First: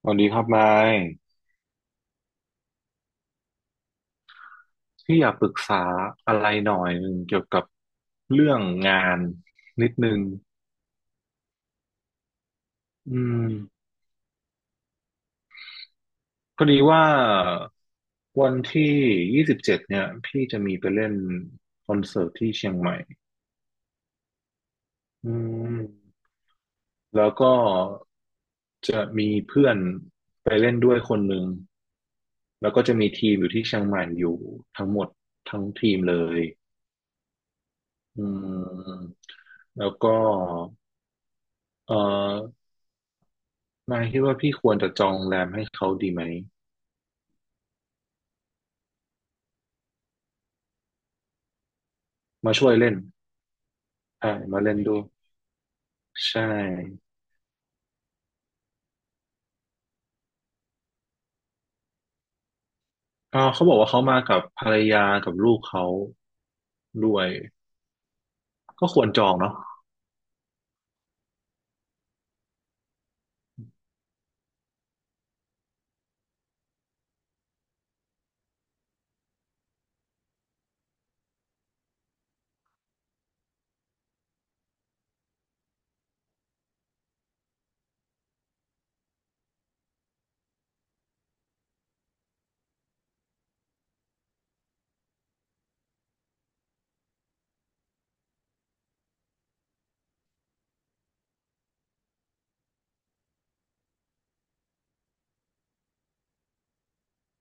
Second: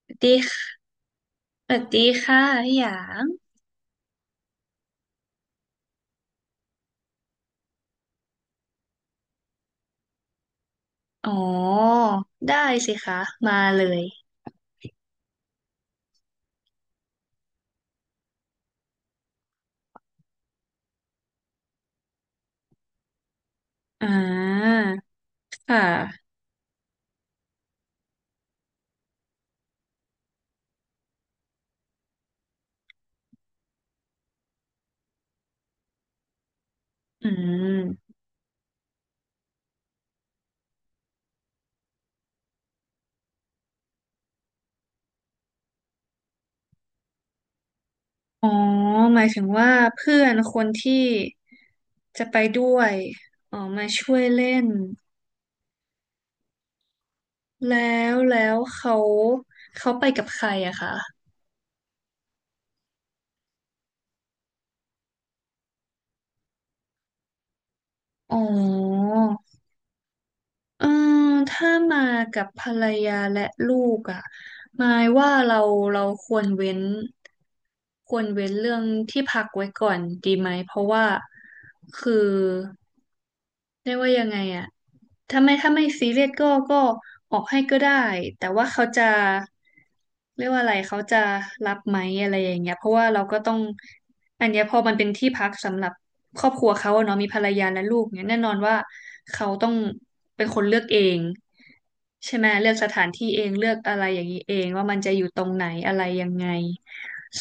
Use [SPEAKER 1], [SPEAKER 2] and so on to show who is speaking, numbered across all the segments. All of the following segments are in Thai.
[SPEAKER 1] ส
[SPEAKER 2] สวั
[SPEAKER 1] วัส
[SPEAKER 2] ส
[SPEAKER 1] ดี
[SPEAKER 2] ดี
[SPEAKER 1] ครับนา
[SPEAKER 2] ค่ะ
[SPEAKER 1] ย
[SPEAKER 2] สวัสดีค่ะพี่หยาง
[SPEAKER 1] พี่อยากปรึกษาอะไรหน่อยหนึ่งเกี่ยวกับเรื่องงานนิดนึง
[SPEAKER 2] อ๋อได้สิคะ
[SPEAKER 1] อืม
[SPEAKER 2] มาเลย
[SPEAKER 1] พอดีว่าวันที่27เนี่ยพี่จะมีไปเล่นคอนเสิร์ตที่เชียงใหม่
[SPEAKER 2] อ่า
[SPEAKER 1] อื
[SPEAKER 2] ค่
[SPEAKER 1] ม
[SPEAKER 2] ะ
[SPEAKER 1] แล้วก็จะมีเพื่อนไปเล่นด้วยคนหนึ่งแล้วก็จะมีทีมอยู่ที่เชียงใหม่อยู่ทั้งหมดทั้งทีมเลย
[SPEAKER 2] อืม
[SPEAKER 1] อืมแล้วก็เอ่อ นายคิดว่าพี่ควรจะจองโรงแรมให้เขาดีไหม
[SPEAKER 2] อ๋อหมายถึงว่าเพื่อนคนที่จะไป
[SPEAKER 1] มาช่ว
[SPEAKER 2] ด้
[SPEAKER 1] ย
[SPEAKER 2] ว
[SPEAKER 1] เล่
[SPEAKER 2] ย
[SPEAKER 1] น
[SPEAKER 2] อ๋อมาช่วย
[SPEAKER 1] ใช่
[SPEAKER 2] เล่
[SPEAKER 1] มา
[SPEAKER 2] น
[SPEAKER 1] เล่นด้วยใช่
[SPEAKER 2] แล้วเขาไปกับใครอะคะ
[SPEAKER 1] อ่าเขาบอกว่าเขามากับภรรยากับลูกเขาด้วย
[SPEAKER 2] อ๋
[SPEAKER 1] ก็ค
[SPEAKER 2] อ
[SPEAKER 1] วรจองเนาะ
[SPEAKER 2] เออถ้ามากับภรรยาและลูกอ่ะหมายว่าเราควรเว้นควรเว้นเรื่องที่พักไว้ก่อนดีไหมเพราะว่าคือเรียกว่ายังไงอ่ะ ถ้าไม่ซีเรียสก็ออกให้ก็ได้แต่ว่าเขาจะเรียกว่าอะไรเขาจะรับไหมอะไรอย่างเงี้ยเพราะว่าเราก็ต้องอันเนี้ยพอมันเป็นที่พักสำหรับครอบครัวเขาอะเนาะมีภรรยาและลูกเนี่ยแน่นอนว่าเขาต้องเป็นคนเลือกเองใช่ไหมเลือกสถานที่เองเลือกอะไรอย่างนี้เองว่ามันจะอยู่ตรงไหนอะไรยังไง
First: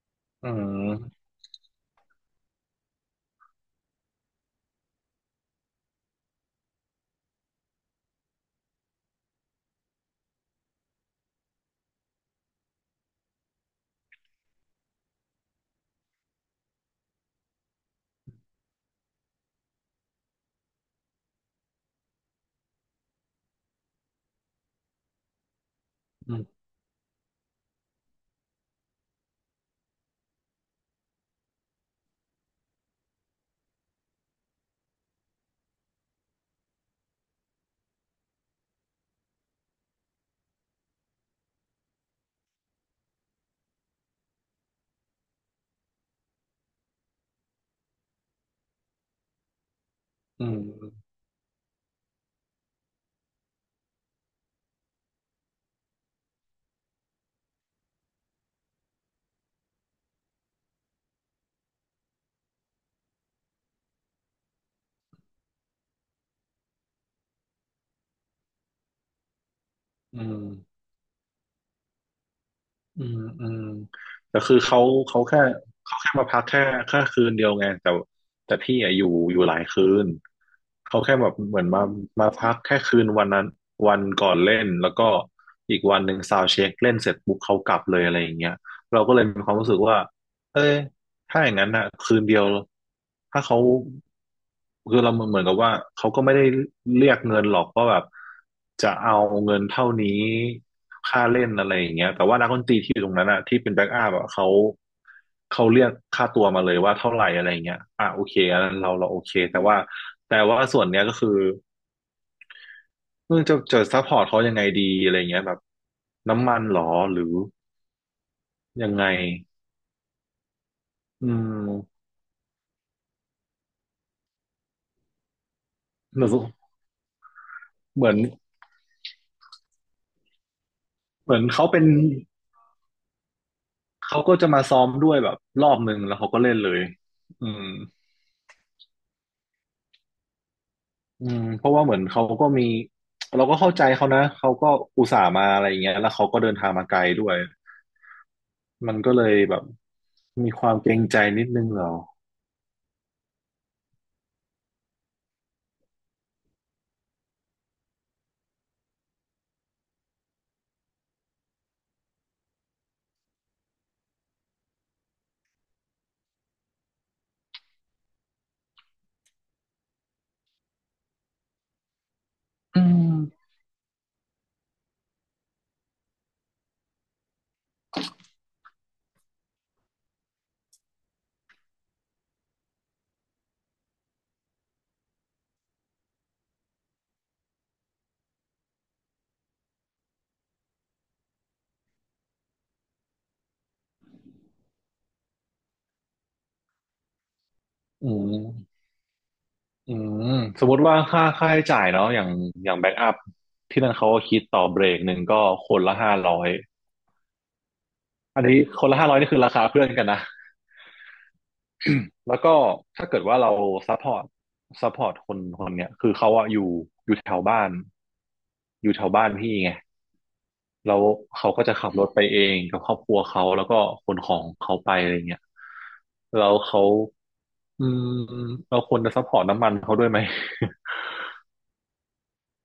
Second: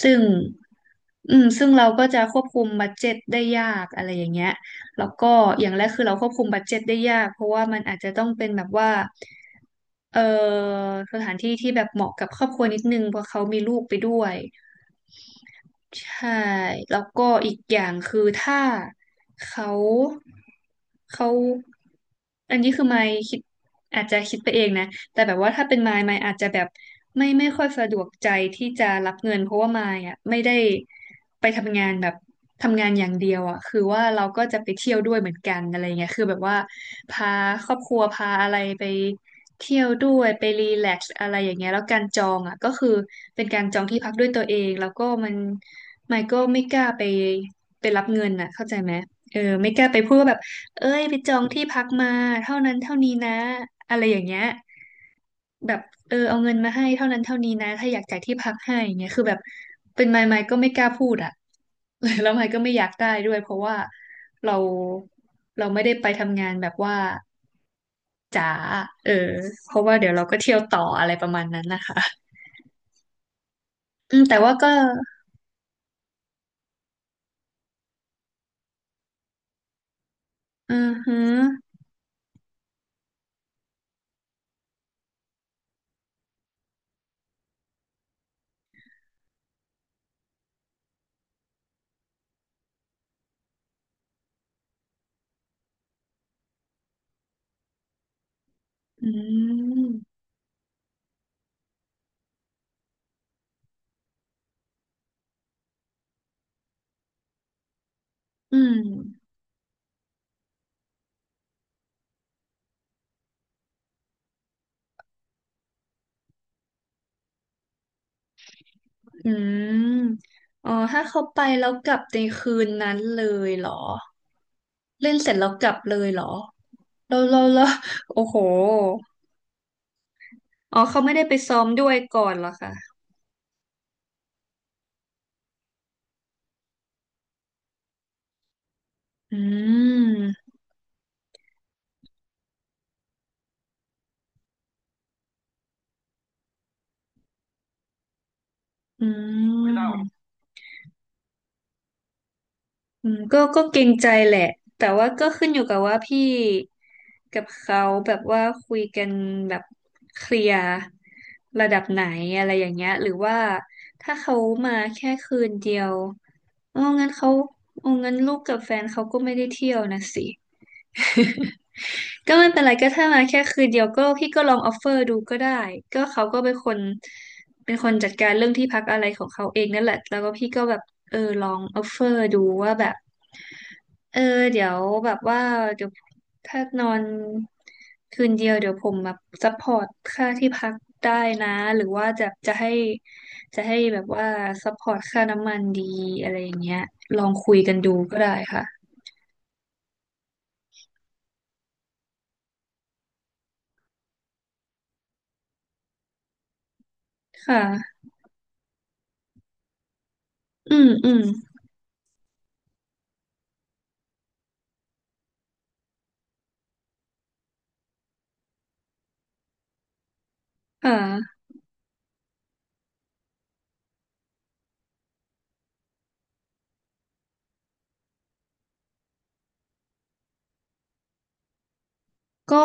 [SPEAKER 2] ซึ่ง
[SPEAKER 1] อืม
[SPEAKER 2] อืมซึ่งเราก็จะควบคุมบัดเจ็ตได้ยากอะไรอย่างเงี้ย แล้วก็อย่างแรกคือเราควบคุมบัดเจ็ตได้ยากเพราะว่ามันอาจจะต้องเป็นแบบว่าเอ่อสถานที่ที่แบบเหมาะกับครอบครัวนิดนึงเพราะเขามีลูกไปด้วยใช่แล้วก็อีกอย่างคือถ้าเขาเขาอันนี้คือไม่คิดอาจจะคิดไปเองนะ แต่แบบว่าถ้าเป็นมายมาย
[SPEAKER 1] อื
[SPEAKER 2] อาจจะแบ
[SPEAKER 1] ม
[SPEAKER 2] บไม่ค่อยสะดวกใจที่จะรับเงินเพราะว่ามายอ่ะไม่ได้ไปทำงานแบบทำงานอย่างเดียวอ่ะคือว่าเราก็จะไปเที่ยวด้วยเหมือนกันอะไรเงี้ยคือแบบว่าพาครอบครัวพาอะไรไปเที่ยวด้วยไปรีแลกซ์อะไรอย่างเงี้ยแล้วการจองอ่ะก็คือเป็นการจองที่พักด้วยตัวเองแล้วก็มันมายก็ไม่กล้าไปไปรับเงินอ่ะเข้าใจไหมเออไม่กล้าไปพูดว่าแบบ
[SPEAKER 1] อืม
[SPEAKER 2] เอ้ยไปจองที่พักมาเท่านั้นเท่านี้นะอะไรอย่างเงี้ยแบบเออเอาเงินมาให้เท่านั้นเท่านี้นะถ้าอยากจ่ายที่พักให้อย่างเงี้ยคือแบบเป็นไมค์ไมค์ก็ไม่กล้าพูดอ่ะ แล้วไมค์ก็ไม่อยากได้ด้วยเพราะว่าเราเราไม่ได้ไปทำงานแบบว่าจ๋าเออเพราะว่าเดี๋ยว
[SPEAKER 1] อื
[SPEAKER 2] เราก็
[SPEAKER 1] ม
[SPEAKER 2] เที่ยวต่ออะไรประมาณนั้นนะคะ
[SPEAKER 1] อืมอืม
[SPEAKER 2] อืมแต่
[SPEAKER 1] แต่
[SPEAKER 2] ว่า
[SPEAKER 1] คือ
[SPEAKER 2] ก็
[SPEAKER 1] เขาแค่เขาแค่มาพักแค่คืนเดียวไงแต่พี่อะอยู่หลายคืน
[SPEAKER 2] อือ
[SPEAKER 1] เขา
[SPEAKER 2] ฮึ
[SPEAKER 1] แค่แบบเหมือนมาพักแค่คืนวันนั้นวันก่อนเล่นแล้วก็อีกวันหนึ่งซาวด์เช็คเล่นเสร็จปุ๊บเขากลับเลยอะไรอย่างเงี้ยเราก็เลยมีความรู้สึกว่าเอ้ย ถ้าอย่างนั้นอะคืนเดียวถ้าเขาคือเราเหมือนกับว่าเขาก็ไม่ได้เรียกเงินหรอกว่าแบบจะ
[SPEAKER 2] อื
[SPEAKER 1] เอาเงินเท่า
[SPEAKER 2] ม
[SPEAKER 1] นี้ค่าเล่นอะไรอย่างเงี้ยแต่ว่านักดนตรีที่อยู่ตรงนั้นอะที่เป็นแบ็กอัพอะเขาเรียกค่าตัวมาเลยว่าเท่าไหร่อะไรเงี้ยอ่ะโอเค
[SPEAKER 2] อื
[SPEAKER 1] อันนั้น
[SPEAKER 2] ม
[SPEAKER 1] เราโอเคแต่ว่าส่วนเนี้ยก็คือเออจะซัพพอร์ตเขายังไงดีอะไรเงี้ยแบบน้ำมันหรอหรือยังไง
[SPEAKER 2] อืม อ๋อ ถ้าเขา
[SPEAKER 1] อื
[SPEAKER 2] ไปแล้วกลั
[SPEAKER 1] ม
[SPEAKER 2] บในคืนนั้นเลยเหรอ เล่นเสร็จแล้วกลับเลยเห
[SPEAKER 1] เห
[SPEAKER 2] รอ
[SPEAKER 1] มือ
[SPEAKER 2] เราโอ้โห
[SPEAKER 1] น
[SPEAKER 2] อ๋อเขาไม่ได้
[SPEAKER 1] เห
[SPEAKER 2] ไป
[SPEAKER 1] มือน
[SPEAKER 2] ซ้อ
[SPEAKER 1] เขา
[SPEAKER 2] ม
[SPEAKER 1] เป็
[SPEAKER 2] ด้
[SPEAKER 1] น
[SPEAKER 2] วยก่อนเหรอคะ
[SPEAKER 1] เขาก็จะมาซ้อมด้วยแบบรอบหนึ่งแล้วเขาก็เล่นเลยอืม
[SPEAKER 2] อืม
[SPEAKER 1] อืมเพราะว่าเหมือนเขาก็มีเราก็เข้าใจเขานะ เขาก็อุตส่าห์มาอะไรอย่างเงี้ยแล้วเขาก็เดินทางมาไกลด้วยมัน
[SPEAKER 2] อื
[SPEAKER 1] ก็เลยแบบ
[SPEAKER 2] ม
[SPEAKER 1] มีความเกรงใจนิดนึงเหรอ
[SPEAKER 2] อืมก็เกรงใจแหละแต่ว่าก็ขึ้นอยู่กับว่าพี่กับเขาแบบว่าคุยกันแบบเคลียร์ระดับไหนอะไรอย่างเงี้ยหรือว่าถ้าเขามาแค่คืนเดียวอ๋องั้นเขาอ๋องั้นลูกกับแฟนเขาก็ไม่ได้เที่ยวนะสิ ก็ไม่เป็นไรก็ถ้ามาแค่คืนเดียวก็พี่ก็ลองออฟเฟอร์ดูก็ได้ก็เขาก็เป็นคนเป็นคนจัดการเรื่องที่พักอะไรของเขาเองนั่นแหละแล้วก็พี่ก็แบบเออลองออฟเฟอร์ดูว่าแบบเออเดี๋ยวแบบว่าเดี๋ยวถ้านอนคืนเดียวเดี๋ยวผมแบบซัพพอร์ตค่าที่พักได้นะหรือว่าจะให้แบบว่าซัพพอร์ตค่าน้ำมันดีอะไรอย่างเงี้ยลองคุยกันดู
[SPEAKER 1] อื
[SPEAKER 2] ก็ได้ค่ะ
[SPEAKER 1] มอืมสมมติว่าค่าใช้จ่ายเนาะอย่างแบ็กอัพที่นั่นเขาก็คิดต่อเบรกหนึ่งก็คนละห้าร้อย
[SPEAKER 2] ค่ะ
[SPEAKER 1] อันนี้คนละห้าร้อยนี่คือราคาเพื่อนกันนะ
[SPEAKER 2] อืมอืม
[SPEAKER 1] แล้วก็ถ้าเกิดว่าเราซัพพอร์ตซัพพอร์ตคนคนเนี้ยคือเขาอะอยู่แถวบ้านอยู่แถวบ้านพี่ไง
[SPEAKER 2] อ่
[SPEAKER 1] แล้ว
[SPEAKER 2] า
[SPEAKER 1] เขาก็จะขับรถไปเองกับครอบครัวเขาแล้วก็ขนของเขาไปอะไรเงี้ยแล้วเขาอืมเราควรจะซัพพอร์ตน้ำมันเขาด้วยไหม
[SPEAKER 2] ก็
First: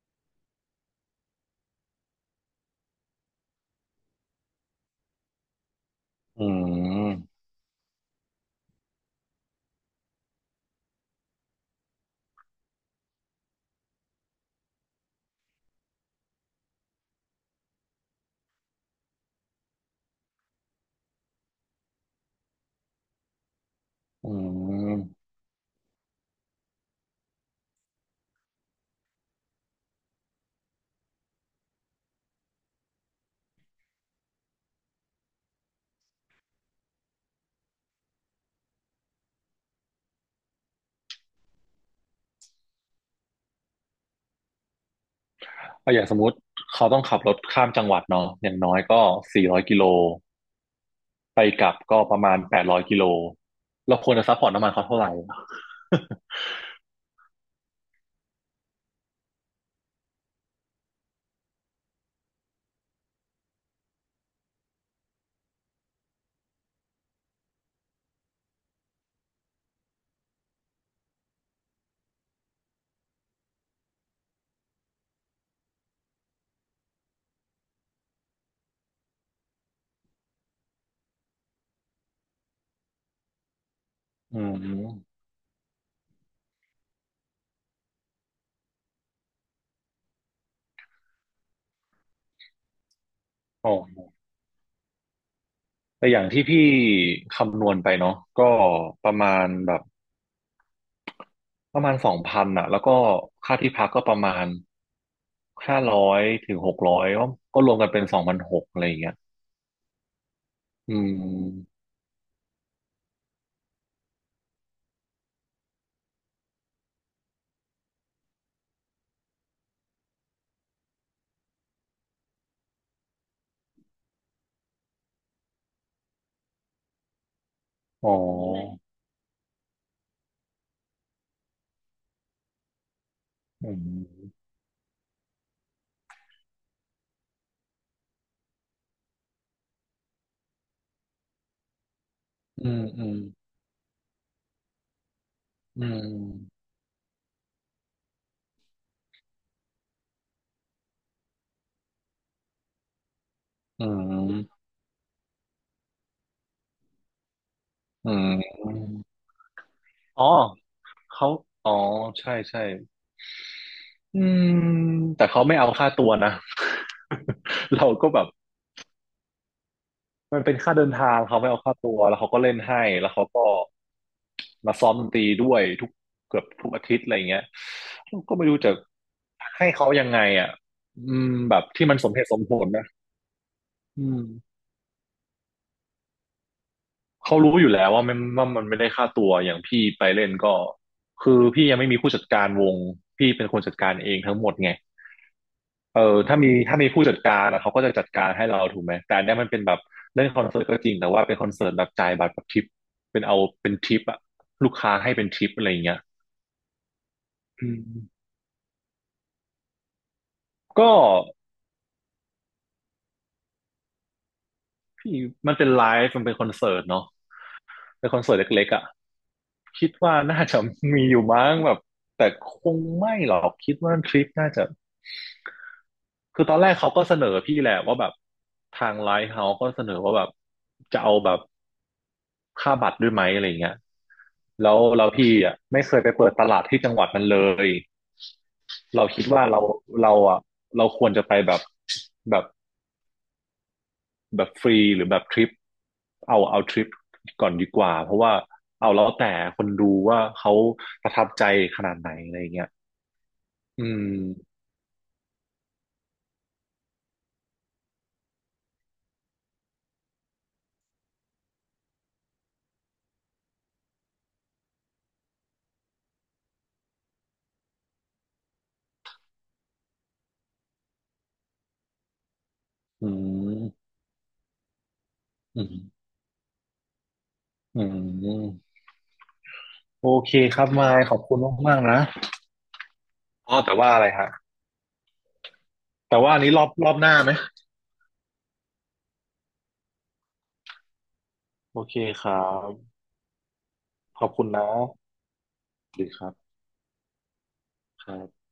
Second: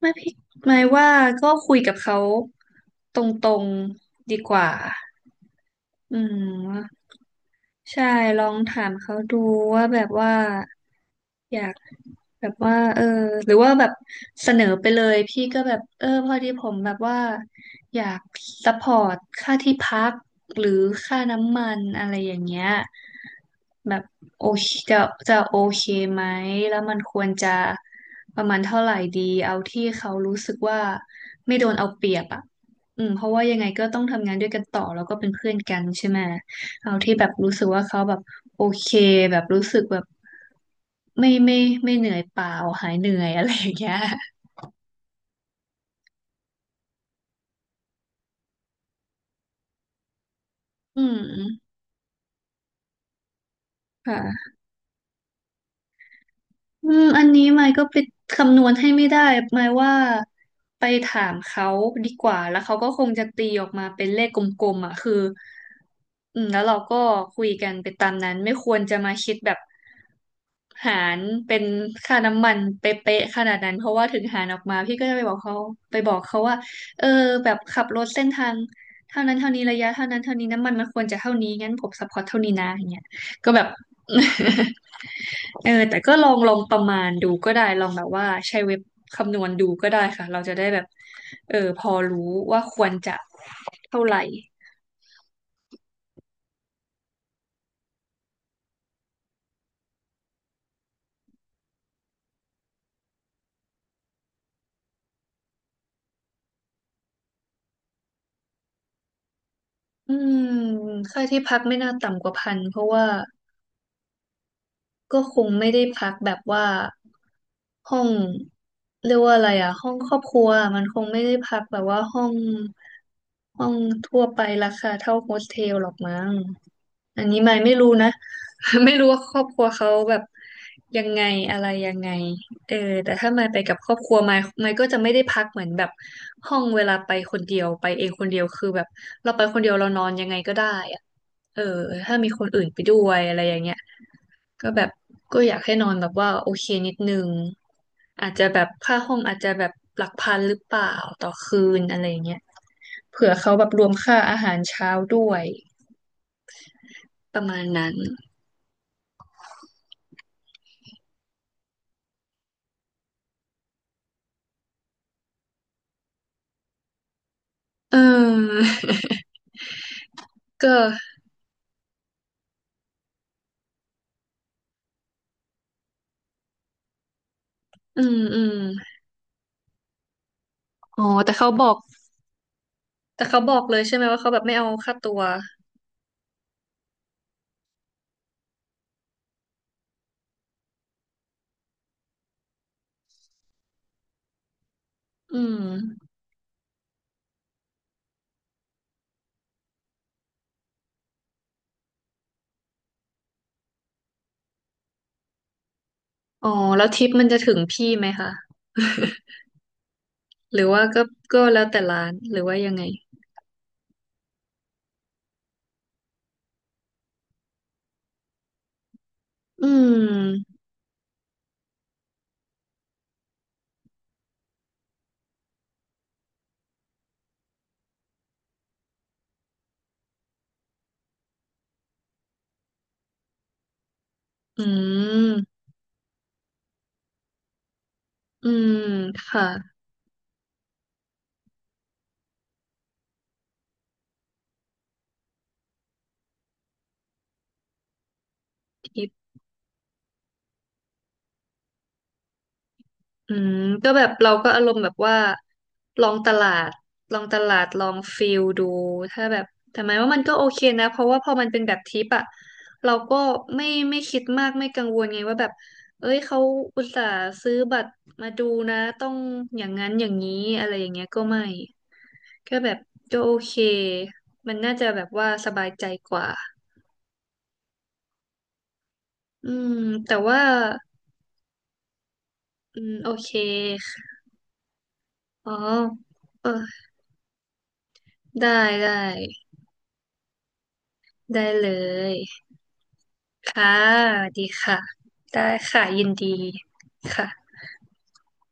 [SPEAKER 2] ไม่พี่หมายว่าก็คุยกับเขาตรงๆดีกว่าอื
[SPEAKER 1] อื
[SPEAKER 2] ม
[SPEAKER 1] ม
[SPEAKER 2] ใช่ลองถามเขาดูว่าแบบว่าอยาก แบบว่าเออหรือว่าแบบเสนอไปเลยพี่ก็แบบเออพอดีผมแบบว่าอยากซัพพอร์ตค่าที่พักหรือค่าน้ำมันอะไรอย่างเงี้ยแบบ
[SPEAKER 1] อื
[SPEAKER 2] โอเค
[SPEAKER 1] ม
[SPEAKER 2] จะโอเคไหมแล้วมันควรจะประมาณเท่าไหร่ดีเอาที่เขารู้สึกว่าไม่โดนเอาเปรียบอ่ะอืมเพราะว่ายังไงก็ต้องทำงานด้วยกันต่อแล้วก็เป็นเพื่อนกันใช่ไหมเอาที่แบบรู้สึกว่าเขาแบบโอเคแบบรู้สึกแบบ ไม่ไม่ไม่เหนื่อยเปล่าหายเหนื่อยอะไรอย่างเงี้ย
[SPEAKER 1] ก็อย่างสมมติเขาต้องขับรถข้ามจังหวัดเนาะอย่างน้อยก็400กิโล
[SPEAKER 2] อื
[SPEAKER 1] ไปก
[SPEAKER 2] ม
[SPEAKER 1] ลับก็ประมาณ800กิโลเราควรจะซัพพอร์
[SPEAKER 2] ค่ะ
[SPEAKER 1] ตน้ำมันเขาเท่าไหร่
[SPEAKER 2] อืมอันนี้ไมค์ก็ไปคำนวณให้ไม่ได้ไมค์ว่าไปถามเขาดีกว่าแล้วเขาก็คงจะตีออกมาเป็นเลขกลมๆอ่ะคืออืมแล้วเราก็คุยกันไปตามนั้นไม่ควรจะมาคิดแบบหารเป็นค่าน้ำมันเป๊ะๆขนาดนั้นเพราะว่าถึงหารออกมาพี่ก็จะไปบอกเขาไปบอกเขาว่าเออแบบขับรถเส้นทางเท่านั้นเท่านี้ระยะเท่านั้นเท่านี้น้ำมันมันควรจะเท่านี้งั้นผมซัพพอร์ตเท่านี้นะอย่างเงี้ยก็แบบ
[SPEAKER 1] อืม
[SPEAKER 2] เออแต่ก็ลองประมาณดูก็ได้ลองแบบว่าใช้เว็บคำนวณดูก็ได้ค่ะเราจะได้แบบเออพอรู้ว่าควรจะ
[SPEAKER 1] อ๋
[SPEAKER 2] เท่า
[SPEAKER 1] อ
[SPEAKER 2] ไหร่
[SPEAKER 1] แต่อย่างที่พี่คำนวณไปเนาะก็ประมาณแบบประมาณสองพันอะแล้วก็ค่าที่พักก็ประมาณห้าร้อยถึง600ก็รวมกันเป็น2,600อะไรอย่างเงี้ย
[SPEAKER 2] อืม
[SPEAKER 1] อื
[SPEAKER 2] ค่าที่พักไม่
[SPEAKER 1] ม
[SPEAKER 2] น่าต่ำกว่าพันเพราะว่า ก็คงไม่ได้พักแบบว่าห้องเรียกว่าอะไรอะห้องครอบครัวมันคงไม่ได้พักแบบว่าห้องทั่วไปราคาเท่าโฮสเทลหรอกมั้งอันนี้ไม่รู้
[SPEAKER 1] อ๋
[SPEAKER 2] นะ
[SPEAKER 1] อ
[SPEAKER 2] ไม่รู้ว่าครอบครัวเขาแบบยังไงอะไรยังไงเออแต่ถ้าไม่ไป
[SPEAKER 1] อื
[SPEAKER 2] กับครอบครัวไม่
[SPEAKER 1] ม
[SPEAKER 2] ไม่ก็จะไม่ได้พักเหมือนแบบห้องเวลาไปคนเดียวไปเองคนเดียวคือแบบเราไปคนเดียวเรานอนยังไงก็ได้อะเออถ้ามีคนอื่น
[SPEAKER 1] อื
[SPEAKER 2] ไป
[SPEAKER 1] ม
[SPEAKER 2] ด้
[SPEAKER 1] อื
[SPEAKER 2] ว
[SPEAKER 1] ม
[SPEAKER 2] ยอะไรอย่างเงี้ย ก็แบบก็อยากให้
[SPEAKER 1] อื
[SPEAKER 2] นอน
[SPEAKER 1] ม
[SPEAKER 2] แบบว่าโอเคนิดนึงอาจจะแบบค่าห้องอาจจะแบบหลักพันหรือเปล่าต่อคืนอะไรอย่างเงี้ยเผื่อเขาแบบร
[SPEAKER 1] อื
[SPEAKER 2] วมค่าอาหาร
[SPEAKER 1] ม
[SPEAKER 2] เช้าด้วยประมาณนั้น
[SPEAKER 1] อืมอ๋อ เขา อ๋อ ใช่ใช่ อืมแต่เขาไม่เอาค่าตัวนะ เรา
[SPEAKER 2] เอ
[SPEAKER 1] ก็แบบ
[SPEAKER 2] อ
[SPEAKER 1] มันเป็นค่า
[SPEAKER 2] ก็
[SPEAKER 1] เดินทางเขาไม่เอาค่าตัวแล้วเขาก็เล่นให้แล้วเขาก็มาซ้อมดนตรีด้วยทุกเกือบทุกอาทิตย์อะไรเงี้ย
[SPEAKER 2] อืม
[SPEAKER 1] เราก็
[SPEAKER 2] อื
[SPEAKER 1] ไม่
[SPEAKER 2] ม
[SPEAKER 1] รู้จะให้เขายังไงอ่ะ
[SPEAKER 2] อ๋อ
[SPEAKER 1] อืมแบบที่มันสมเหตุสมผลนะ
[SPEAKER 2] แต่เขาบอกเลยใช่ไห
[SPEAKER 1] อื
[SPEAKER 2] มว่าเขาแบบไม่
[SPEAKER 1] ม
[SPEAKER 2] เอาค่าตัว
[SPEAKER 1] เขารู้อยู่แล้วว่ามันไม่ได้ค่าตัวอย่างพี่ไปเล่นก็คือพี่ยังไม่มีผู้จัดการวงพี่เป็นคนจัดการเองทั้งหมดไง
[SPEAKER 2] อื
[SPEAKER 1] เอ
[SPEAKER 2] ม
[SPEAKER 1] อถ้ามีผู้จัดการอะเขาก็จะจัดการให้เราถูกไหมแต่อันเนี้ยมันเป็นแบบเล่นคอนเสิร์ตก็จริงแต่ว่าเป็นคอนเสิร์ตแบบจ่ายบัตรแบบทิปเป็นเอาเป็นทิปอะลูกค้าให้เป็นทิปอะไรอย่างเงี้ย
[SPEAKER 2] อ๋อแล้วทิปมันจะถึง
[SPEAKER 1] อืม
[SPEAKER 2] พี่ไหมคะ หรือว่า
[SPEAKER 1] ก็
[SPEAKER 2] ก็ก็แล้วแต่ร้านหรือว่ายังไง
[SPEAKER 1] พี่มันเป็นไลฟ์มันเป็นคอนเสิร์ตเนาะเป็นคอนเสิร์ตเล็กๆอะ
[SPEAKER 2] อื
[SPEAKER 1] คิดว่าน่า
[SPEAKER 2] ม
[SPEAKER 1] จะมีอยู่มั้งแบบแต่คงไม่หรอกคิดว่าทริปน่าจะคือตอนแรกเขาก็เสนอพี่แหละว่าแบบทางไลฟ์เฮาส์ก็เสนอว่าแบบจะเอาแบบ ค่าบัตรด้วยไหมอะไรเงี้ย
[SPEAKER 2] อื
[SPEAKER 1] แล้วเราพี่อ่ะ
[SPEAKER 2] ม
[SPEAKER 1] ไม่เคยไปเปิดตลาดที่จังหวัดนั้นเลย
[SPEAKER 2] อืม
[SPEAKER 1] เราคิด
[SPEAKER 2] ค่ะ
[SPEAKER 1] ว่าเราอ่ะเราควรจะไปแบบแบบฟรีหรือแบบทริปเอาทริปก่อนดีกว่าเพราะว่าเอาแล้วแต่คนดูว่าเขาประทับใจขนาดไหนอะไรเงี้ย
[SPEAKER 2] อืม
[SPEAKER 1] อื
[SPEAKER 2] ก็แบบเราก็
[SPEAKER 1] ม
[SPEAKER 2] อารมณ์แบบว่าลองตลาดลองตลาดลองฟิลดูถ้าแบบแต่หมายว่ามันก็โอเคนะเพราะว่าพอมันเป็นแบบทิปอะเราก็ไม่ไม่คิดมากไม่กังวลไงว่าแบบเอ้ยเขาอุตส่าห์ซื้อบัตรมาดูนะต้องอย่างนั้นอย่างนี้อะไรอย่างเงี้ยก็ไม่ก็แบบ
[SPEAKER 1] อื
[SPEAKER 2] ก็โอเค
[SPEAKER 1] ม
[SPEAKER 2] มันน่าจะแบบว่าส
[SPEAKER 1] อื
[SPEAKER 2] บาย
[SPEAKER 1] ม
[SPEAKER 2] ใจกว่า
[SPEAKER 1] อืม
[SPEAKER 2] อืม
[SPEAKER 1] โอ
[SPEAKER 2] แต่
[SPEAKER 1] เค
[SPEAKER 2] ว่า
[SPEAKER 1] ครับมายขอบคุณมากๆนะ
[SPEAKER 2] อืมโอเค
[SPEAKER 1] อ๋อแต่ว่าอะไรฮะ
[SPEAKER 2] อ๋อ
[SPEAKER 1] แต่ว่าอัน
[SPEAKER 2] เออ
[SPEAKER 1] นี้รอบหน้าไหม
[SPEAKER 2] ได้ได้ได้เล
[SPEAKER 1] โอเค
[SPEAKER 2] ย
[SPEAKER 1] ครับ
[SPEAKER 2] ค่ะ
[SPEAKER 1] ขอบคุ
[SPEAKER 2] ดี
[SPEAKER 1] ณนะ
[SPEAKER 2] ค่ะได้ค่ะยิ
[SPEAKER 1] ดี
[SPEAKER 2] น
[SPEAKER 1] ค
[SPEAKER 2] ดี
[SPEAKER 1] รับ
[SPEAKER 2] ค่ะ
[SPEAKER 1] ครับ